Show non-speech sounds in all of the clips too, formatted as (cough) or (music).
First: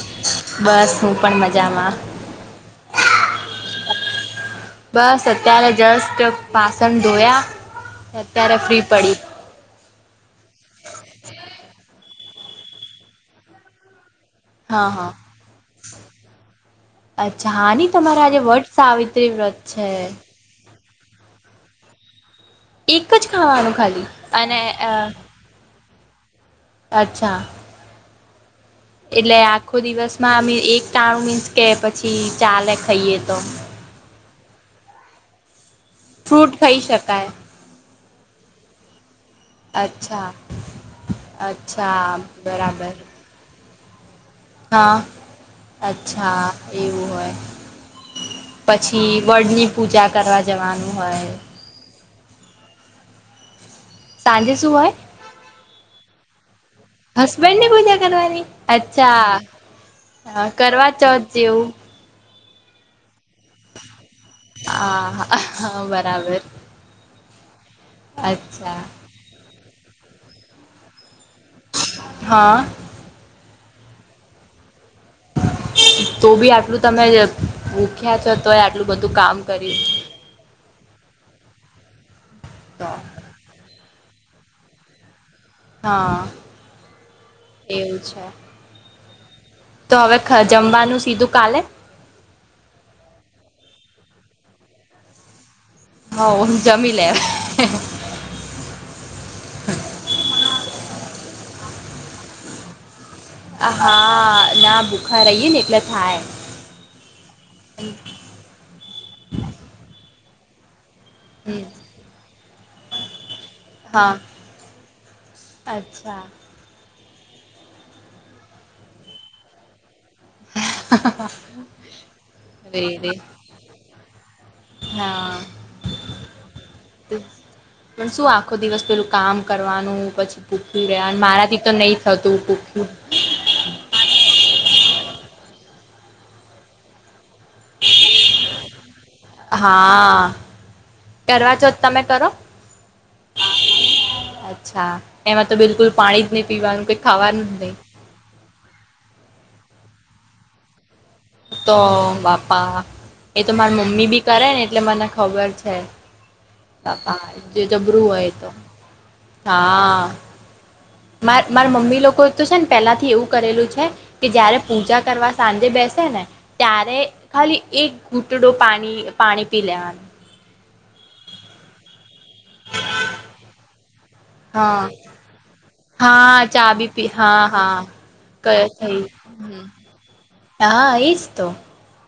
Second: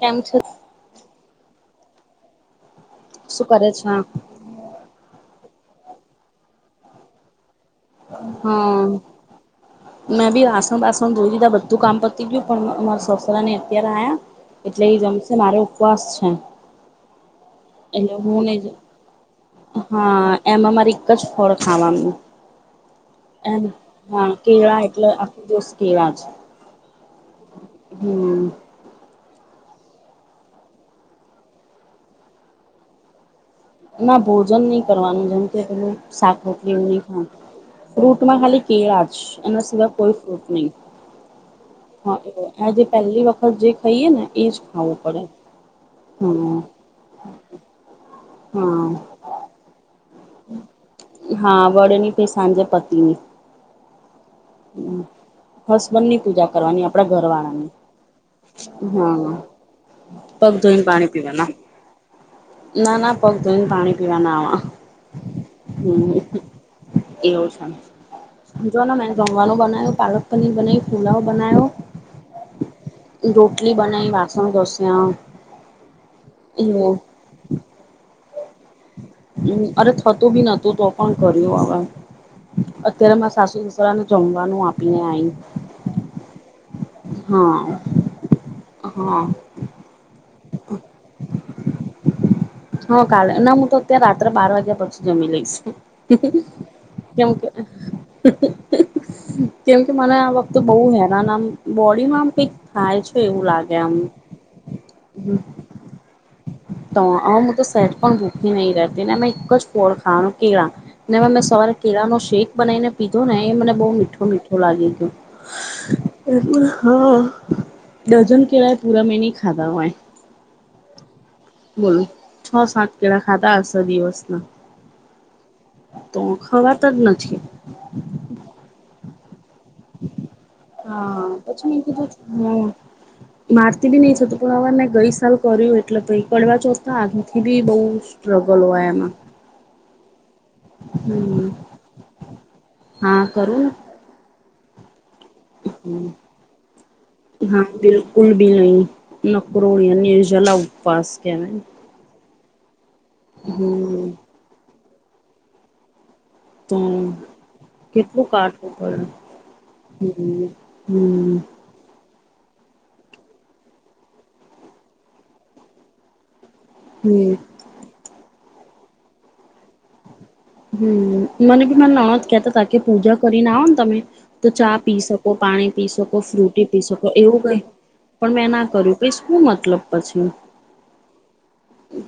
કેમ છે બસ હું પણ મજામાં શું કરે છે હ બસ અત્યારે જસ્ટ પાસણ ધોયા અત્યારે ફ્રી હમ પડી મેં ભી વાસણ બાસણ ધોઈ લિધા બધું કામ ગયું પણ અરા સસરા ને અત્યારે આયા એટલે હા એ હા જમશે મારે ઉપવાસ છે. અચ્છા હા ની એટલે તમારે હું આજે વટ નહી સાવિત્રી વ્રત છે હા એમાં મારી એક જ ફળ ખાવાનું એક જ એમ ખાવાનું ખાલી હા અને કેળા અ એટલે આખું દ કેળા છે અચ્છા એટલે આખો દિવસમાં અમે એક ટાણું મીન્સ કે પછી ચાલે ખાઈએ તો ના ભોજન નહી કરવાનું જેમ કે પેલું શાક ફ્રૂટ રોટલી ખાઈ એવું નહી ખા શકાય ફ્રૂટમાં ખાલી કેળા જ એના સિવાય કોઈ અચ્છા ફ્રૂટ નહી. અચ્છા હા એ આજ બરાબર પહેલી વખત જે ખાઈએ ને એજ ખાવું હા પડે અચ્છા હા એવું હોય હા પછી વડની પૂજા કરવા જવાનું હોય. કે સાંજે પતિની સાંજે શું હોય હસબન્ડ ની પૂજા કરવાની આપડા ઘર હસબેન્ડ વાળાને ની પૂજા કરવાની હા અચ્છા પગ ધોઈને કરવા પાણી ચોથ પીવાના જેવું ના ના ધોઈને પાણી પીવાનાવા હા હમ બરાબર એવું છે, અચ્છા જોને મે જમવાનું બને પાલક પનીર બનાવુ, પુલાવ બનાયો રો હા રોટલી બનાવી વાસણ કરશે. તો બી આટલું તમે ભૂખ્યા છો તોય આટલું બધું કામ હ અરે કર્યું થતો બી નતો તો પણ કર્યું હવે તો અત્યારે મા સાસુ સસરાને જમવાનું આપીને આઈ. હા હા એવું છે. હા તો હવે જમવાનું સીધું કાલે હા કાલે ના હું તો અત્યારે રાત્રે બાર વાગ્યા પછી જમી લઈશ. હ જમી લે કેમ કે કેમ કે મને આ વખતે બહુ હેરાન આમ બોડીમાં આમ કઈક થાય છે. એવું લાગે આમ હા ના ભૂખા રહીએે ને એટલે થાય. તો હ હું તો સેટ પણ ભૂખી નહી રહેતી અમે એક જ ફળ ખાવાનું કેળા નેવે મેં હમ સવારે કેળાનોો શેક બનાવીને પીધો ને એ મને બહુ હા મીઠો મીઠો લાગી ગું અચ્છા હા ડઝન કેરાએ પૂરા મે ન ખાધા હો બોલો છ રે સાત રે કેળ ખાતા હશે દિવસ ના હા તો ખવારત જ નથી પણ શું આખો દિવસ પેલું કામ કરવાનું પછી ભૂખું રહ્યા હા મારાથી તો નહી થતું ભૂખ હમ. મારતી બી નઈ છ તો હવેને ગઈ સાલ કર્યું એટલે પકડવા ચોતા આગથી બી બહુ સ્ટ્રગલ હોય એમાં હા હમ કરવા છો જ તમે કરો હા કરું અચ્છા એમાં તો બિલકુલ પાણી જ નહી પીવાનું કઈ ખાવાનું જ હા નહી બિલકુલ બી નહી નકરો જલા ઉપવાસ કહેવાય તો બાપા એ તો માર હમ મમ્મી બી કરે ને એટલે મને ખબર છે. તો ા જે જબરું કેટલું હોય તો કાઠવું પડે હા હમ હમ મા મારા મમ્મી લોકો તો છે ને પેલા થી એવું કરેલું છે કે જયારે પૂજા કરવા સાંજે બેસે ને ત્યારે હમ ખાલી એક ઘૂટડો પાણી પાણી પી લેવાનો હમ મને બી મ નણો કતા તા કે પૂજા કરીને આવો ને તમે તો ચા હા પી શકો પાણી પી શકો હા ફ્રૂટી ચા પી બી શકો એવું હા કઈ હા પણ મેં ના કયો કર્યું થઈ ક શું હમ મતલબ પછી હા એજ તો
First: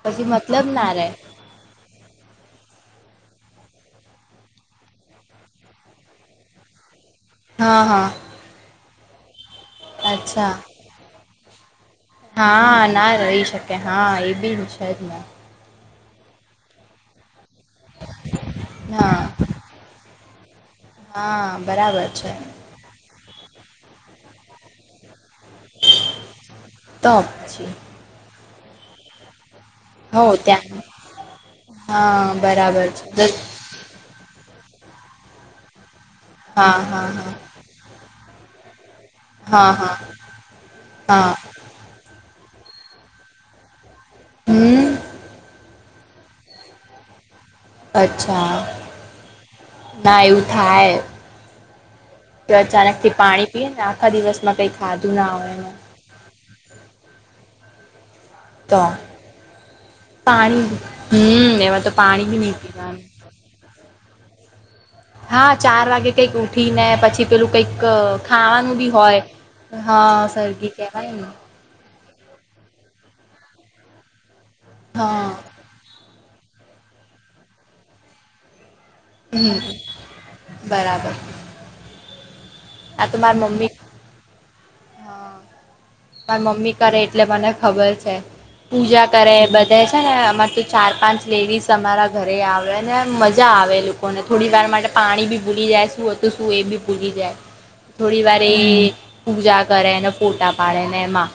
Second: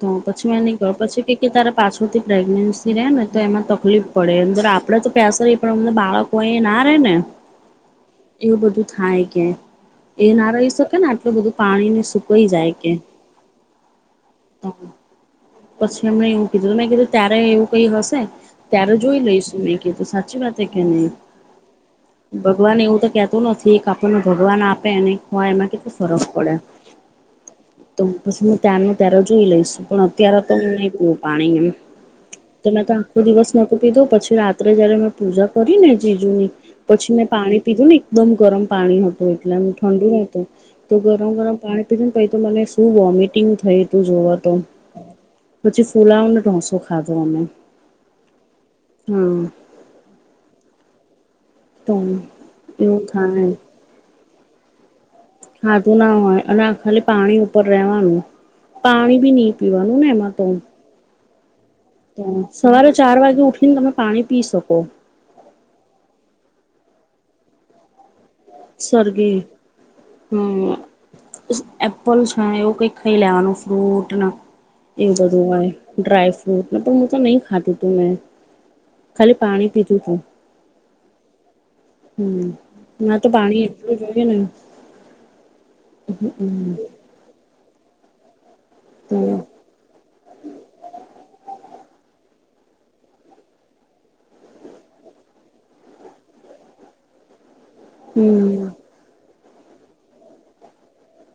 તો પછી મતલબ મે ગ ના રે પછી કે તારા પાછળથી પ્રેગનેન્સી રહે ને તો એમાં તકલીફ પડે અંદર આપણે તો પેસ રહીએ પણ અમં બાળકો એ ના રહે ને હા હા એવું બધું થાય કે એ ના અચ્છા રહી શકે આટલું બધું પાણી ને હા ના રહી શકે હા એ બી છે ન પછી એમને એવું કીધું મેં કીધું ત્યારે એવું કઈ હશે ત્યારે જોઈ હા લઈશું મેં કીધું સાચી વાત કે નહી હા બરાબર છે ભગવાન એવું તો કેતું નથી આપણને ભગવાન આપેને હો એમાં કેટલું ફરક પડે તો પછી તો પછી ત્યાંનું ત્યારે જોઈ લઈશું પણ હો અત્યારે તો હું ત્યાં નહી જોું પાણી એમ હા તો મેં બરાબર તો આખો છે દિવસ નક પી દો પછી રાત્રે જયારે મેં પૂજા કરી ને બીજું નહી હા હા પછી મેં હા પાણી પીધું ને એકદમ ગરમ પાણી હતું. એટલેમ હા હા ઠંડુ નતું તો ગરમ હા ગરમ પાણી પીજું ને પછ તો મને શું વોમિટિંગ થઈ જોવા તો હમ પછી ફૂલાઓને ઢોસો ખાધો અમે અચ્છા હા ના એવું થાય તો તો અચાનક એવું થી થાય પાણી પીએ ને આખા દિવસ ખાધું ના હોય અને આ ખાલી પાણી ઉપર રહેવાનું તો પાણી ભી નહી પીવાનું નાને એમ તો પાણી હમ એમાં તો પાણી બી નહી સવારે પીવાનું ચાર વાગે ઉઠીને તમે પાણી પી શકો હા ચાર વાગે કઈક ઉઠી ને પછી પેલું કઈક ખાવાનું બી હોય સરગી હા સરગી હમ કહેવાય ને છે એપલ એવું કઈક ખાઈ લેવાનું ફ્રૂટ ને એવું હા બધું હોય ડ્રાયફ્રટ બત પણ મુું તો નહી ખાતી તું મેં ખાલી પાણી હમ પીધું તું બરાબર હમ આ ના તો મારી પાણી મમ્મી એટલું જોઈએ ને માર હમ મમ્મી કરે એટલે મને ખબર છે. પૂજા કરે બધે છે ને અમાર તો ચાર પાંચ લેડીઝ તમારા ઘરે આવે ને મજા આવે લોકોને થોડી વાર માટે પાણી બી ભૂલી જાય શું હતું શું એ બ બી ભૂલી જાય. થોડી વાર હમ એ પૂજા કરે ને ફોટા પાડે ને એમાં.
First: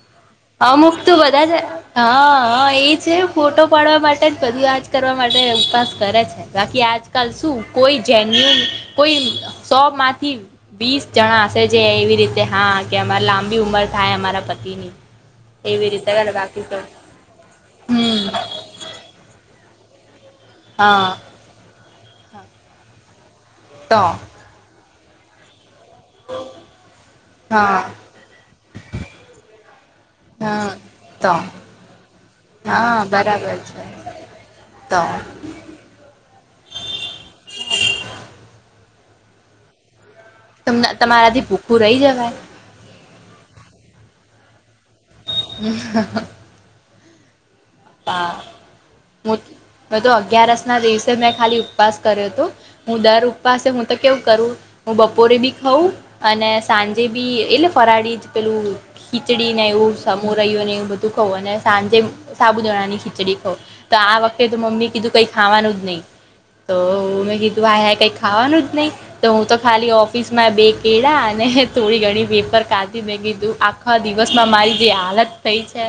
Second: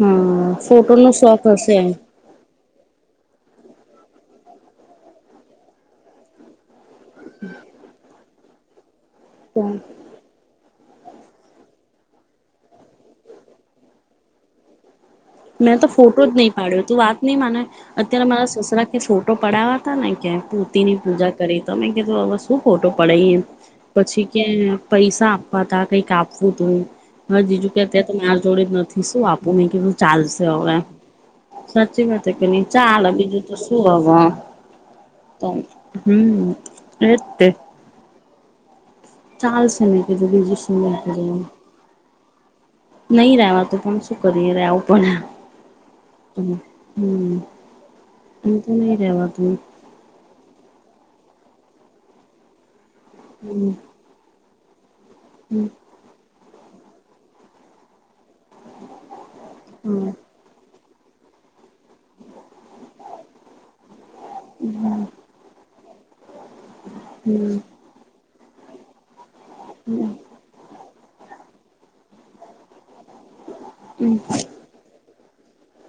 હા ફોટો અમુક નો તું શોખ બધા જ, હશે હા હા એ છે ફોટો પાડવા માટે જ બધું આજ કરવા માટે ઉપાસ કરે છે બાકી આજ શું કોઈ જેન્યુન કોઈ તો સો માંથી વીસ જણા હશે જે એવી રીતે હા કે અમારે લાંબી ઉંમર થાય અમારા પતિની મેં તો એવી રીતે ફોટો જ કરે નહી બાકી તો પાડ્યો. તું વાત નહી માને અત્યારે હમ મારા સસરા કે ફોટો પડાવવા તા ને કે કૂતિની હા પૂજા કરી તો અમે કીધું હવે શું ફોટો પડાય એમ. તો પછી કે પૈસા આપવા તા કંઈક આપવું તું એ હા બીજું કે અત્યારે તોર જોડે જ નથી શું આપું મેં કેધું. હા તો સાચી વાત કે ચાલ હા બીજું તો બરાબર શું છે હવે. તો હમ્મ એ જ તે. ચાલશે ની બીજું શું તમને તમારાથી ભૂખું રહી જવાય નહી રવા તો પણ શું કરીએ પણ રેવું પડે. હમ્મ હમ્મ. તા, બધું અગયારસ ના દિવસ મેં ખાલી ઉપવાસ કર્યો તો. હું દર હમ ઉપવાસે હું તો કેવું કરું હું બપોરે બી હમ ખાઉં અને સાંજે બી એટલે ફરાળી જ પેલું ખીચડી ને એવું હમ સમોરયો ને એવું બધું કહું અને સાંજે સાબુદાણાની ખીચડી ખઉ તો આ વખતે તો મમ્મી કીધું કંઈ ખાવાનું જ નહી. તો મેં હમ કીધું આ કઈ ખાવાનું જ નહી તો હું તો ખાલી ઓફિસ માં બે કેળા અને થોડી ઘણી વેફર કાઢી મે કીધું આખા હમ દિવસમાં મારી જે હાલત થઈ છે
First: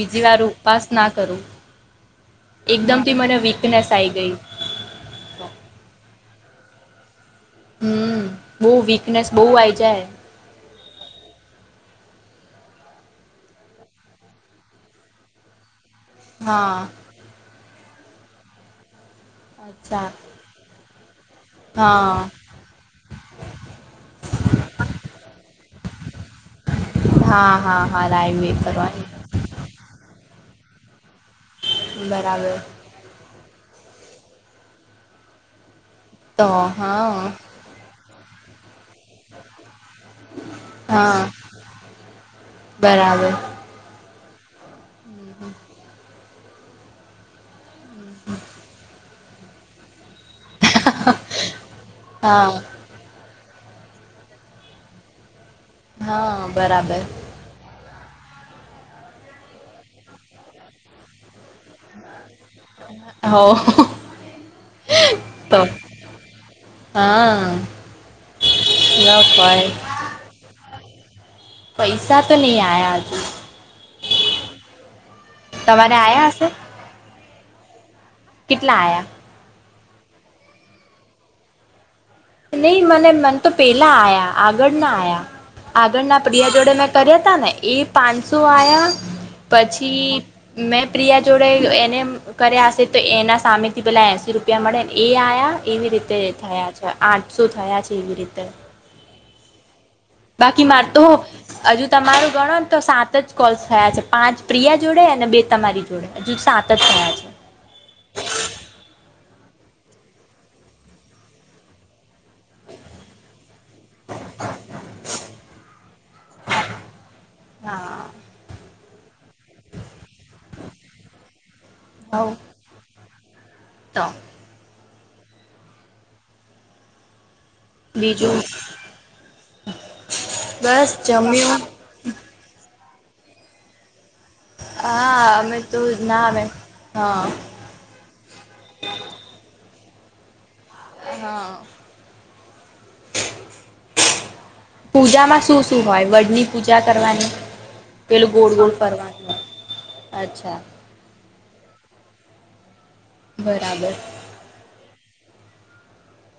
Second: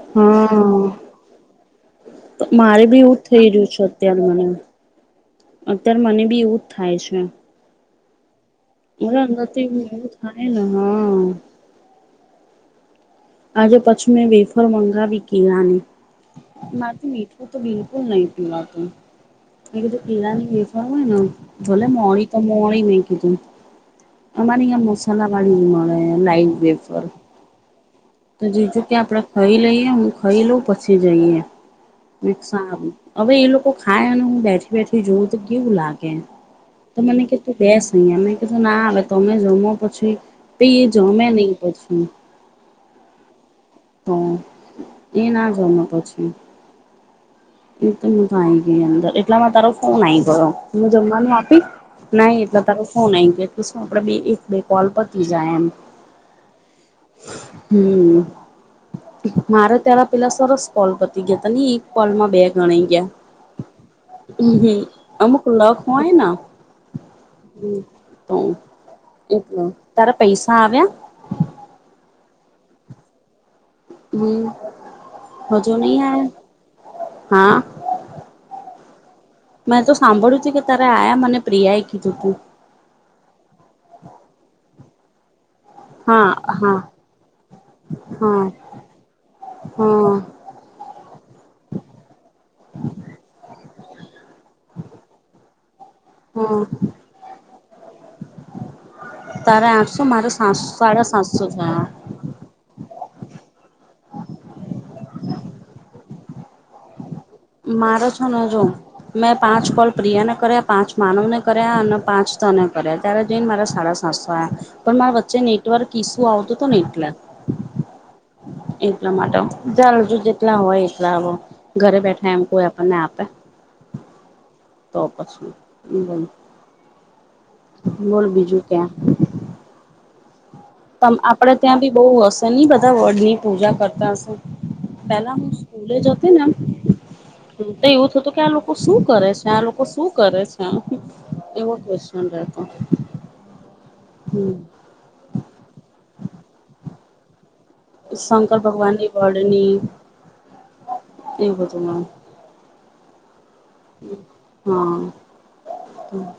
બીજી વાર હા ઉપવાસ ના કરું. મારે બી એકદમથી એવું મને થઈ રહ્યું છે વીકનેસ આઈ અત્યારે ગઈ. મને અત્યારે મને બી એવું થાય છે. હમ્મ. મરા નથી હું એવું થાય ને હા. આજે પછી મેં વેફર મંગાવી કે હા આનેથી મીઠું તો બી કુલ નહી પીવાતું. એ કેધુ અચ્છા કેલાની વેફર હોય ને ભલે હા મોણી તો મોણી મેં કીધું. અમારે અહં મસાલાવાડી મળે લઇટ વેફર. હા હા હા લાઈવ તો એ બીજું કે કરવાની આપડે ખરી લઈએ ખાઈ લઉ પછી જઈએ બરાબર મિકસા હવે એ લોક તો ખા અને હું બેઠી બેઠી જોઉં તો કેવું લાગે તો તો મને હા કે તું બેસ અહી અમે હું ના આવે તમે જમો પછી એ જમે હા નહી પછી. બરાબર. તો એ ના જમે પછી. એ તો (inaudible) આવી ગઈ અંદર એટલામાં તારો ફોન આ આવી ગયો. હું જમવાનું નાખું આપી નઈ એટલે હા તારો ફોન આઈ ગયો. શું આપડ બે એક બે કોલ પતી જાય એમ. હા, બરાબર. હમ્મ, મારે તારા પેલા સરસ કોલ પતી ગયા હતા ની એક કોલમાં હા. હમ્મ, અમુક લખ હોયને. હા તો ન હોય એટલો, તારા પૈસા આવ્યા? પૈસા તો નહી આયા આજુ. હમ્મ. હજુ તમારે નહી હ આયા હશે હા કેટલા આયા મેં તો સાંભળ્યું છે કે તારે આયા મને પ્રિયા કીધું તું નહી મને મન તો પેલા આયા આગળના આયા આગળના હા પ્રિયા જોડે હા મેં કર્યા હતા ને એ પાંચસો હા આયા પછી હા મેં પ્રિયા જોડે એને કર્યા હશે તો એના સામે તે પેલાં એંસી રૂપિયા મળે ને એ આયા એવી રીતે હા થયા છે આઠસો થયા છે એવી રીતે તારા આઠસો મારા સાત બાકી માર તો સાડા સાતસો હજુ થયા તમારું ગણો તો સાત સાત જ કોલ્સ થયા છે પાંચ પ્રિયા જોડે અને બે તમારી જોડે હજુ સાત જ થયા છે મારો છેને જો મેં પાંચ કોલ પ્રિયાને કર્યા પાંચ માનવને કર્યા અને પાંચ કરે ત્યારે જઈને મારા સાડા સાતસો પણ મારા વચ્ચે નેટવર્ક ઇસ્યૂ આવતું તું ને એટલે હા એટલા માટે ચાલ જો જેટલા હોય એટલા હવે ઘરે હવ બેઠા એમ કોઈ આપણને આપે? તો તો પછી એજ બેલ બીજું કાય બસ ત આપડે જમ્યું ત્યાં બી બઉ હશે ની બધા વડ ની પૂજા કરતા હશે પેલા હા હું અમે તો સ્કુલે ના જતીને અમે હા હ તો એવું થતું કે આ લોકો શું કરે છે આ લોકો શું કરે છે હ હા એવો ક્વેશચન રેતો પૂજામાં શું શું હોય વડની પૂજા કરવાની પેલું ગોળ શંકર ગોળ ભગવાનની ફરવાનું હોય વળણી અચ્છા એવું બધું બરાબર હા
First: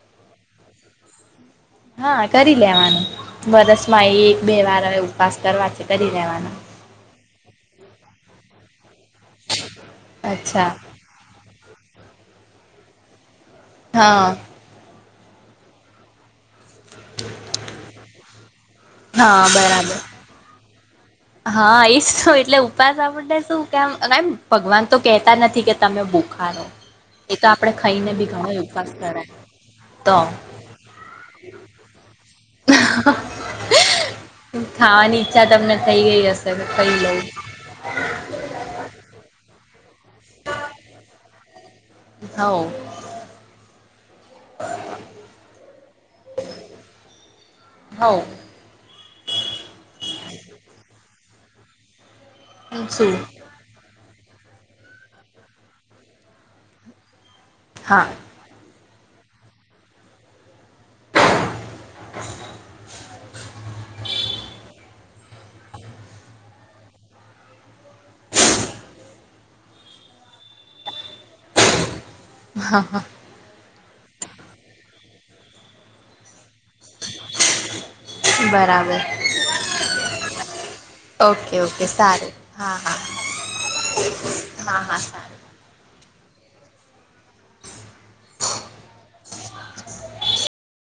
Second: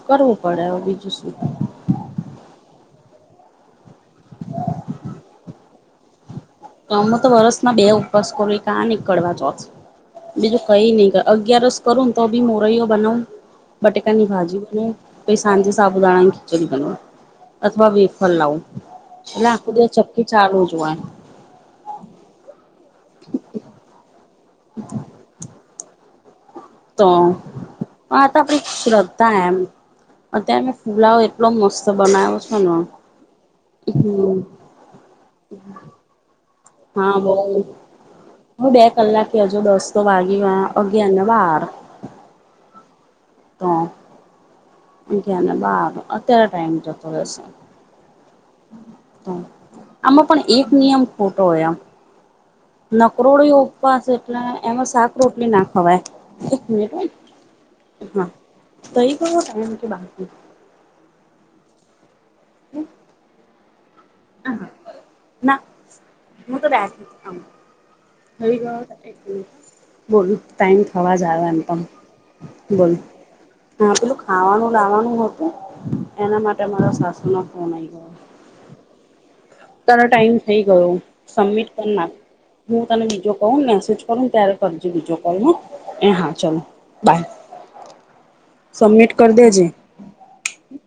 કરવું પડે હવે બીજું સુ વરસ માં એ એક બે વાર ઉપવાસ કરવા છે કરી દેવાના તો અમે તો વરસમાં બે ઉપવાસ કર કા નીકળવા જા બીજું અચ્છા કઈ નહી અગિયારસ કરું ને તો બી મોરૈયો બનાવુ બટેકા હા ની ભાજી બનાવુ પછી સાંજે સાબુદાણા ની બનવ અથવા બેફર લાવું હા એટલે આખું દિવસ બરાબર ચકી ચાલુ જ હોય હા એ જ શું એટલે ઉપાસ આપને શું કેમ ભગવાન તો કહેતા નથી કે તમે બ એ તો આપણે ખાઈને આ બી તો ઘણો આપડી ઉપવાસ કરાય શ્રદ્ધા એમ તો અત્યારે મેં ફુલાવ એટલો મસ્ત બનાવ્યો છે ને હમ ખાવાની ઈચ્છા તમને થઈ ગઈ હશે કે ખાઈ હા લઉં બો હું બે કલાકે હજુ દસ તો વાગ્યા અગિયારને બાર હા તો અગિયાર ને બાર અત્યારે ટાઈમ જતો રહેશે હવ આમાં પણ એક નિયમ ખોટો હોય આમ શું નકરોડી ઉપવાસ એટલે એમાં શાક રોટલી ના ખવાય એક મિનિટ હો હા થઈ ગયો ટાઇમ કે બાકી? હ હમ હ હા ના હું તો બે હ બોલ ટાઈમ થવા જ આયો એમ પણ હા બોલ હા પેલું ખાવાનું લાવાનું હતું એના માટે તા મારા સાસુ નો ફોન આઈ ગયો બરાબર તારો ટાઈમ થઈ ગયો ઓકે સબમિટ ઓકે કર નાખ સારું હા હું હા તને બીજો કહ મેસેજ કરું ત્યારે હા કરજે હા બીજો સારું કોલ ન એ હા ચાલો સબમિટ કરી દેજે.